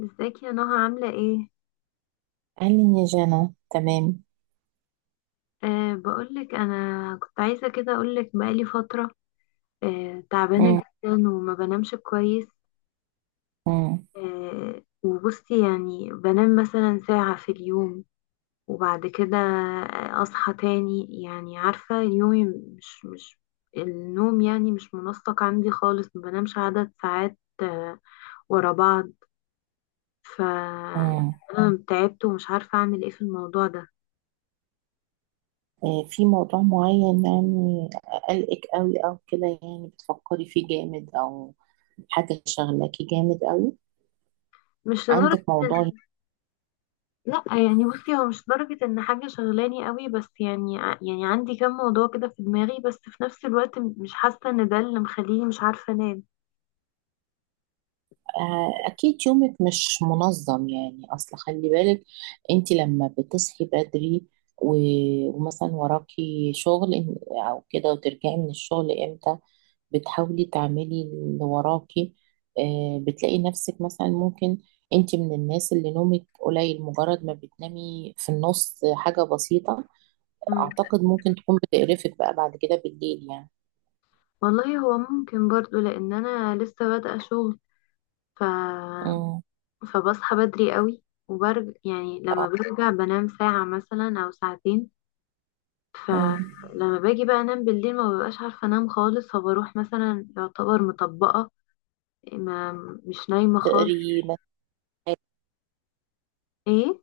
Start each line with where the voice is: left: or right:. left: ازيك يا نهى عاملة ايه؟
right: قال لي يا جنى تمام.
left: بقولك انا كنت عايزة كده اقولك بقالي فترة. تعبانة
right: مم.
left: جدا وما بنامش كويس.
right: مم.
left: وبصي يعني بنام مثلا ساعة في اليوم، وبعد كده اصحى تاني، يعني عارفة يومي مش النوم يعني مش منسق عندي خالص، ما بنامش عدد ساعات ورا بعض. ف
right: مم.
left: انا تعبت ومش عارفة اعمل ايه في الموضوع ده.
right: إيه في موضوع معين يعني؟ قلقك قوي او كده؟ يعني بتفكري فيه جامد، او حاجة شغلاكي جامد قوي؟
left: مش لدرجة.
right: عندك موضوع؟
left: لا يعني بصي، هو مش درجة ان حاجة شغلاني قوي، بس يعني يعني عندي كم موضوع كده في دماغي، بس في نفس الوقت مش حاسة ان ده اللي مخليني مش عارفة انام.
right: اكيد يومك مش منظم يعني، اصل خلي بالك. انت لما بتصحي بدري، و- ومثلا وراكي شغل او كده، وترجعي من الشغل امتى؟ بتحاولي تعملي اللي وراكي؟ بتلاقي نفسك مثلا ممكن انت من الناس اللي نومك قليل؟ مجرد ما بتنامي في النص حاجة بسيطة،
left: مم.
right: اعتقد ممكن تكون بتقرفك بقى بعد كده بالليل يعني.
left: والله هو ممكن برضو لان انا لسه بادئة شغل. ف...
right: امم.
left: فبصحى بدري قوي، وبرجع يعني، لما
right: اه.
left: برجع بنام ساعة مثلا او ساعتين.
right: امم.
left: فلما باجي بقى انام بالليل ما ببقاش عارفة انام خالص، فبروح مثلا يعتبر مطبقة، ما مش نايمة خالص.
right: تقري مثلا.
left: ايه.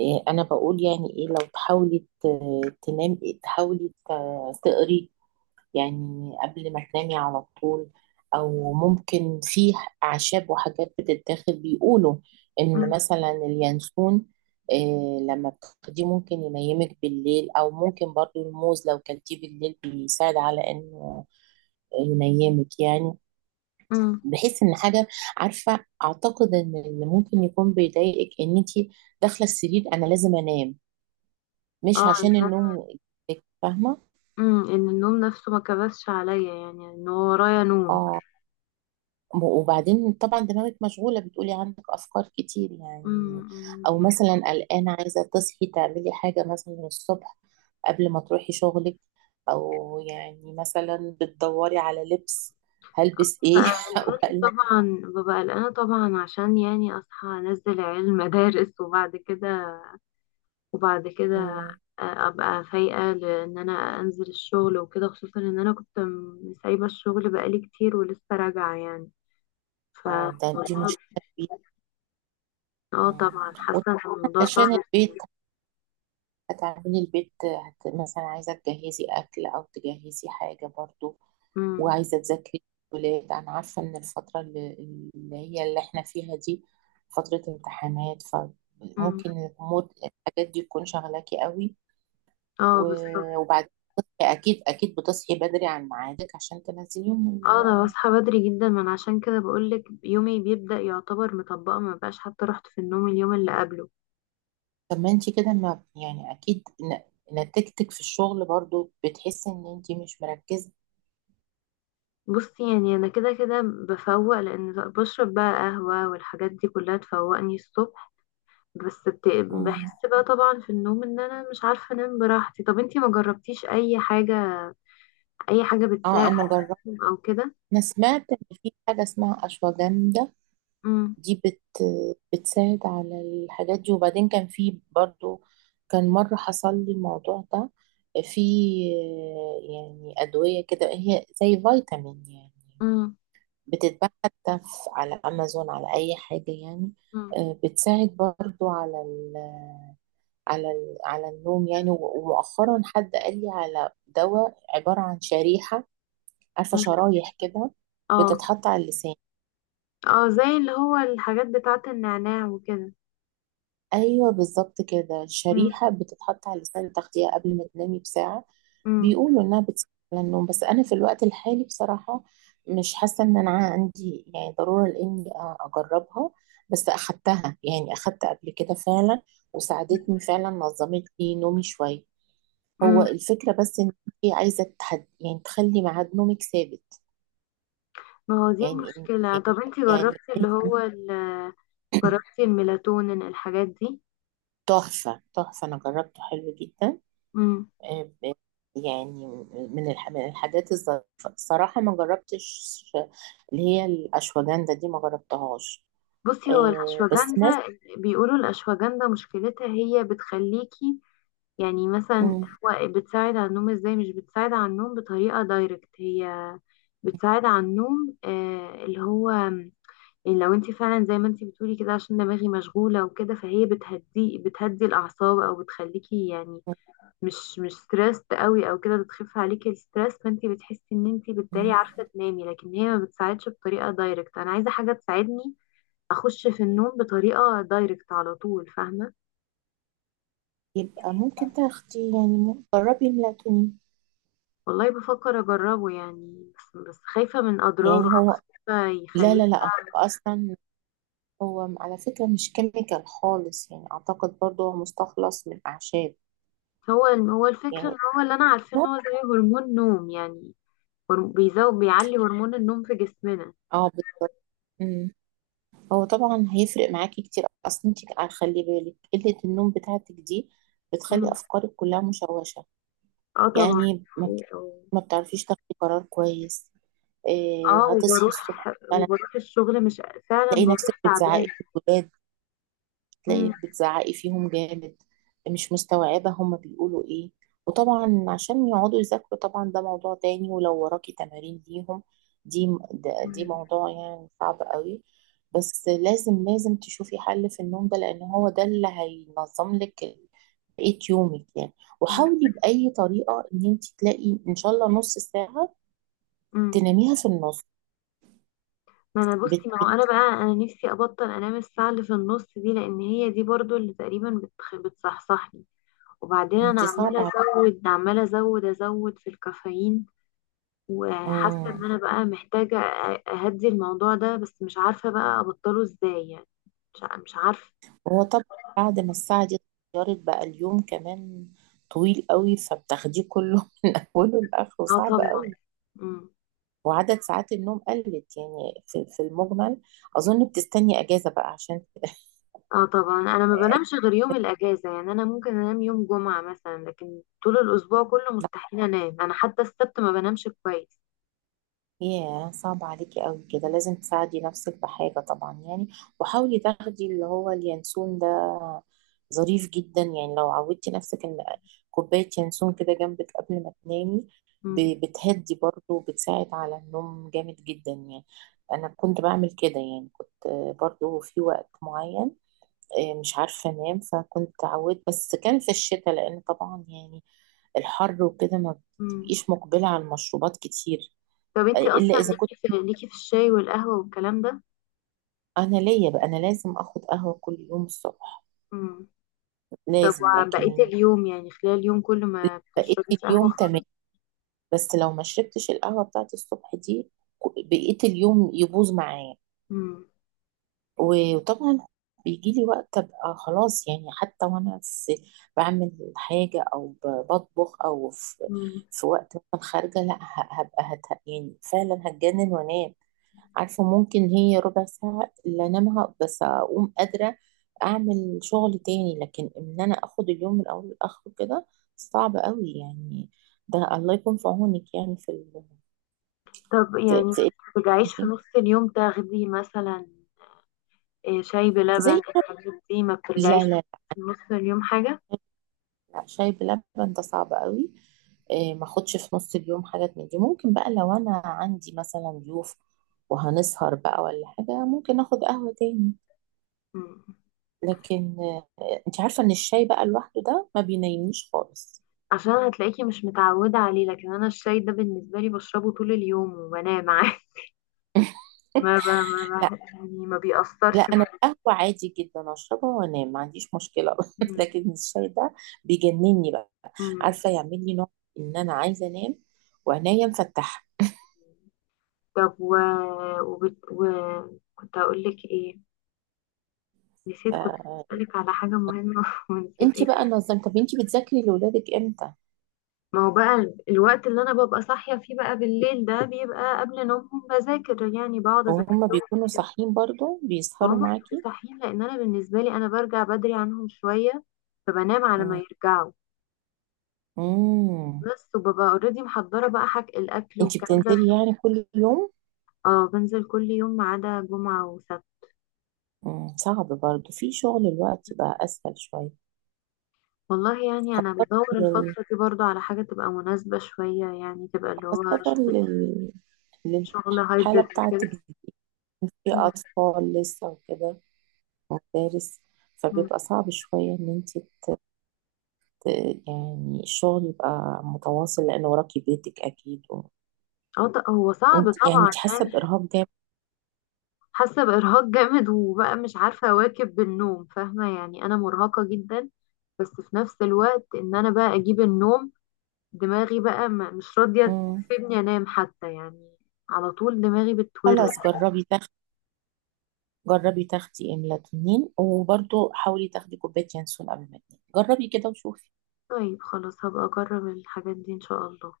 right: انا بقول يعني ايه، لو تحاولي تنامي، تحاولي تقري يعني قبل ما تنامي على طول. او ممكن في اعشاب وحاجات بتتاخد، بيقولوا ان
left: مم.
right: مثلا اليانسون، لما بتاخديه ممكن ينيمك بالليل. او ممكن برضو الموز لو كلتيه بالليل بيساعد على انه ينيمك يعني.
left: مم.
right: بحيث ان حاجه، عارفه، اعتقد ان اللي ممكن يكون بيضايقك ان انت داخله السرير انا لازم انام، مش
left: اه.
right: عشان النوم، فاهمه؟
left: ان النوم نفسه ما كبسش عليا، يعني ان هو ورايا نوم.
right: اه. وبعدين طبعا دماغك مشغولة، بتقولي عندك أفكار كتير يعني.
left: امم، دي
right: أو
left: حاجة.
right: مثلا قلقانة عايزة تصحي تعملي حاجة مثلا الصبح قبل ما تروحي شغلك. أو يعني مثلا بتدوري على لبس هلبس
left: ببقى
right: إيه أو
left: قلقانة
right: قلق.
left: طبعا، ببقى قلقانة طبعا عشان يعني اصحى انزل عيال المدارس وبعد كده
right: مم.
left: ابقى فايقة، لان انا انزل الشغل وكده، خصوصا ان انا كنت سايبة الشغل بقالي كتير ولسه راجعة يعني. ف
right: اه، ده دي مشكلة كبيرة.
left: اه
right: مم.
left: طبعا،
right: وطبعاً
left: حاسة ان الموضوع
right: علشان
left: صعب.
right: البيت، هتعملي البيت، مثلا عايزة تجهزي أكل أو تجهزي حاجة برضو،
left: امم.
right: وعايزة أذاكر الولاد. أنا عارفة إن الفترة اللي هي اللي إحنا فيها دي فترة امتحانات،
left: امم.
right: فممكن الأمور، الحاجات دي، تكون شغلاكي قوي.
left: اه بالظبط.
right: و- وبعدين أكيد أكيد بتصحي بدري عن ميعادك عشان تنزليهم
left: اه انا بصحى بدري جدا، من عشان كده بقولك يومي بيبدأ يعتبر مطبقه، ما بقاش حتى رحت في النوم اليوم اللي قبله.
right: طب ما أنت كده، ما يعني أكيد نتيجتك في الشغل برضو بتحسي إن أنت مش مركزة.
left: بصي يعني انا كده كده بفوق، لان بشرب بقى قهوة والحاجات دي كلها تفوقني الصبح. بس بت...
right: مم.
left: بحس بقى طبعا في النوم ان انا مش عارفة انام براحتي. طب انتي ما جربتيش اي حاجة، اي حاجة
right: أه،
left: بتساعد
right: أنا جربت.
left: او كده؟
right: أنا سمعت إن في حاجة اسمها أشواجندا،
left: امم.
right: دي بتساعد على الحاجات دي. وبعدين كان في برضو، كان مرة حصل لي الموضوع ده، في، يعني أدوية كده، هي زي فيتامين يعني،
left: امم.
right: بتتباع حتى على أمازون، على أي حاجة يعني.
left: امم.
right: بتساعد برضو على النوم يعني. و- ومؤخرا حد قال لي على دواء عبارة عن شريحة، عارفة
left: أمم.
right: شرايح كده،
left: اه.
right: بتتحط على اللسان.
left: اه زي اللي هو الحاجات بتاعة النعناع وكده.
right: ايوه بالظبط كده،
left: امم.
right: الشريحه بتتحط على لسان التغذيه قبل ما تنامي بساعه، بيقولوا انها بتساعد على النوم. بس انا في الوقت الحالي بصراحه مش حاسه ان انا عندي يعني ضروره لاني اجربها. بس اخدتها يعني، اخدت قبل كده فعلا، وساعدتني فعلا، نظمت لي نومي شويه. هو
left: امم.
right: الفكره بس ان انت عايزه تحد يعني تخلي ميعاد نومك ثابت.
left: ما هو دي
right: يعني إن-
left: المشكلة.
right: يعني
left: طب انتي
right: يعني
left: جربتي اللي هو جربتي الميلاتونين الحاجات دي؟
right: تحفه تحفه، انا جربته حلو جدا.
left: مم.
right: آه، آه، يعني من الحاجات الظريفة الصراحة، ما جربتش اللي هي الأشواجندا دي، ما جربتهاش.
left: بصي، هو
right: بس ناس.
left: الأشواجندا، بيقولوا الأشواجندا مشكلتها هي بتخليكي يعني مثلا،
right: مم.
left: هو بتساعد على النوم ازاي؟ مش بتساعد على النوم بطريقة دايركت، هي بتساعد على النوم اللي هو يعني، لو انتي فعلا زي ما انتي بتقولي كده عشان دماغي مشغولة وكده، فهي بتهدي الأعصاب، أو بتخليكي يعني مش ستريسد قوي او كده، بتخف عليكي الستريس، فانت بتحسي ان انت بالتالي
right: مم.
left: عارفه تنامي، لكن هي ما بتساعدش بطريقه دايركت. انا عايزه حاجه تساعدني اخش في النوم بطريقه دايركت على طول، فاهمه.
right: يبقى ممكن تاخدي يعني، جربي ميلاتونين.
left: والله بفكر اجربه يعني، بس خايفه من اضراره،
right: يعني هو،
left: خايفه
right: لا لا
left: يخليني.
right: لا، هو أصلا، هو على فكرة مش كيميكال خالص يعني. أعتقد برضو هو مستخلص من أعشاب
left: هو الفكره، ان
right: يعني.
left: هو اللي انا عارفه ان هو زي هرمون نوم يعني، بيزود بيعلي هرمون النوم في جسمنا.
right: اه بالظبط. هو طبعا هيفرق معاكي كتير. اصلا انت خلي بالك قلة النوم بتاعتك دي بتخلي
left: مم.
right: افكارك كلها مشوشة
left: اه طبعا.
right: يعني. ما بتعرفيش تاخدي قرار كويس. إيه
left: اه
right: هتصحي الصبح
left: وبروح
right: فعلا،
left: وبروح الشغل مش، فعلا
right: تلاقي نفسك
left: بروح تعبان.
right: بتزعقي في الولاد، تلاقي بتزعقي فيهم جامد، مش مستوعبة هما بيقولوا ايه. وطبعا عشان يقعدوا يذاكروا طبعا، ده موضوع تاني. ولو وراكي تمارين ليهم دي، دي
left: مم.
right: موضوع يعني صعب قوي. بس لازم لازم تشوفي حل في النوم ده، لان هو ده اللي هينظم لك بقية يومك يعني.
left: مم.
right: وحاولي بأي طريقة ان انت تلاقي ان شاء الله نص ساعة
left: مم.
right: تناميها في النص.
left: ما انا
right: بت
left: بصي، ما هو
right: بت
left: انا بقى، انا نفسي ابطل انام الساعه اللي في النص دي، لان هي دي برضو اللي تقريبا بتصحصحني. وبعدين انا
right: انت
left: عماله
right: صعب
left: ازود، عماله ازود ازود في الكافيين، وحاسه ان انا
right: عليكي.
left: بقى محتاجه اهدي الموضوع ده، بس مش عارفه بقى ابطله ازاي يعني. مش عارفه.
right: هو طبعا بعد ما الساعة دي اتغيرت بقى، اليوم كمان طويل قوي، فبتاخديه كله اوله لاخره
left: اه
right: صعب قوي.
left: طبعا. مم.
right: وعدد ساعات النوم قلت يعني في المجمل. اظن بتستني اجازة بقى عشان.
left: اه طبعا انا ما بنامش غير يوم الاجازه، يعني انا ممكن انام يوم جمعه مثلا، لكن طول الاسبوع كله مستحيل انام، انا حتى السبت ما بنامش كويس.
right: ياه صعب عليكي قوي كده، لازم تساعدي نفسك بحاجة طبعا يعني. وحاولي تاخدي اللي هو اليانسون ده، ظريف جدا يعني. لو عودتي نفسك ان كوباية ينسون كده جنبك قبل ما تنامي،
left: مم.
right: بتهدي برضه وبتساعد على النوم جامد جدا يعني. انا كنت بعمل كده يعني، كنت برضه في وقت معين، مش عارفة انام، فكنت عودت، بس كان في الشتاء لان طبعا يعني، الحر وكده ما
left: مم.
right: بتبقيش مقبلة على المشروبات كتير.
left: طب انتي
right: الا
left: اصلا
right: اذا كنت،
left: ليكي في الشاي والقهوة والكلام ده؟
right: انا ليا بقى، انا لازم اخد قهوه كل يوم الصبح
left: مم. طب
right: لازم.
left: وبقية
right: لكن
left: اليوم يعني، خلال اليوم كل ما
right: بقيت
left: بتشربي
right: اليوم
left: قهوة؟
right: تمام. بس لو ما شربتش القهوه بتاعت الصبح دي بقيت اليوم يبوظ معايا.
left: مم.
right: و- وطبعا بيجي لي وقت ابقى خلاص يعني، حتى وانا في بعمل حاجه او بطبخ، او في
left: مم.
right: في وقت مثلا خارجه، لا هبقى يعني فعلا هتجنن وانام. عارفة ممكن هي ربع ساعة اللي انامها، بس اقوم قادرة اعمل شغل تاني. لكن ان انا اخد اليوم من اوله لاخره كده صعب قوي يعني. ده الله يكون في عونك يعني
left: طب
right: في
left: يعني ما
right: في
left: بترجعيش في نص
right: إيه؟
left: اليوم تاخدي مثلا، إيه، شاي بلبن
right: زي،
left: الحاجات دي؟ ما
right: لا
left: بترجعيش
right: لا
left: في نص اليوم حاجة؟
right: لا، شاي بلبن ده صعب قوي. إيه، ما اخدش في نص اليوم حاجات من دي. ممكن بقى لو انا عندي مثلا ضيوف وهنسهر بقى ولا حاجة، ممكن اخد قهوة تاني.
left: مم.
right: لكن انت عارفة ان الشاي بقى لوحده ده ما بينيمنيش خالص.
left: عشان هتلاقيكي مش متعودة عليه، لكن أنا الشاي ده بالنسبة لي بشربه طول اليوم وبنام عادي. ما ب... ما
right: لا
left: ب... يعني ما
right: لا،
left: بيأثرش
right: انا
left: معايا.
right: القهوه عادي جدا اشربها وانام، ما عنديش مشكله.
left: مم.
right: لكن الشاي ده بيجنني بقى،
left: مم.
right: عارفه يعمل لي نوع ان انا عايزه انام وعينيا مفتحه.
left: طب و... وبت... و... كنت هقول لك ايه، نسيت، كنت
right: فانت
left: هسألك على حاجة مهمة ونسيت ايه.
right: بقى نظمت؟ طب انت بتذاكري لاولادك امتى؟
left: ما هو بقى الوقت اللي انا ببقى صاحية فيه بقى بالليل ده، بيبقى قبل نومهم، بذاكر يعني، بقعد اذاكر
right: وهم
left: لهم
right: بيكونوا
left: كده.
right: صاحيين برضو،
left: فهم
right: بيسهروا
left: بيبقوا
right: معاكي؟
left: صاحيين، لان انا بالنسبة لي انا برجع بدري عنهم شوية، فبنام على ما يرجعوا،
right: امم.
left: بس وببقى اوريدي محضرة بقى حاجة، الاكل
right: انت
left: والكلام ده.
right: بتنزلي يعني كل يوم؟
left: اه بنزل كل يوم ما عدا جمعة وسبت.
right: مم. صعب برضو في شغل الوقت بقى اسهل شويه.
left: والله يعني انا
right: خاصه
left: بدور
right: لل...
left: الفتره دي برضو على حاجه تبقى مناسبه شويه يعني، تبقى اللي هو
right: خاصه
left: شغل، شغل
right: للحاله
left: هايبريد وكده.
right: بتاعتك، في
left: مم.
right: أطفال لسه وكده، مدارس،
left: مم.
right: فبيبقى صعب شوية إن أنت ت- يعني الشغل يبقى متواصل لأن وراكي بيتك أكيد.
left: اه هو صعب
right: وأنت يعني،
left: طبعا
right: أنت حاسة
left: يعني.
right: بإرهاق جامد.
left: حاسه بارهاق جامد، وبقى مش عارفه اواكب بالنوم، فاهمه يعني انا مرهقه جدا. بس في نفس الوقت ان انا بقى اجيب النوم، دماغي بقى مش راضيه
right: مم.
left: تسيبني انام حتى يعني، على طول دماغي بتورق.
right: خلاص جربي تاخدي، إملاتونين، وبرضه حاولي تاخدي كوباية ينسون قبل ما تنامي، جربي كده وشوفي.
left: طيب خلاص، هبقى اجرب الحاجات دي ان شاء الله.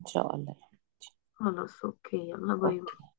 right: إن شاء الله يعني.
left: خلاص، اوكي، يلا باي.
right: أوكي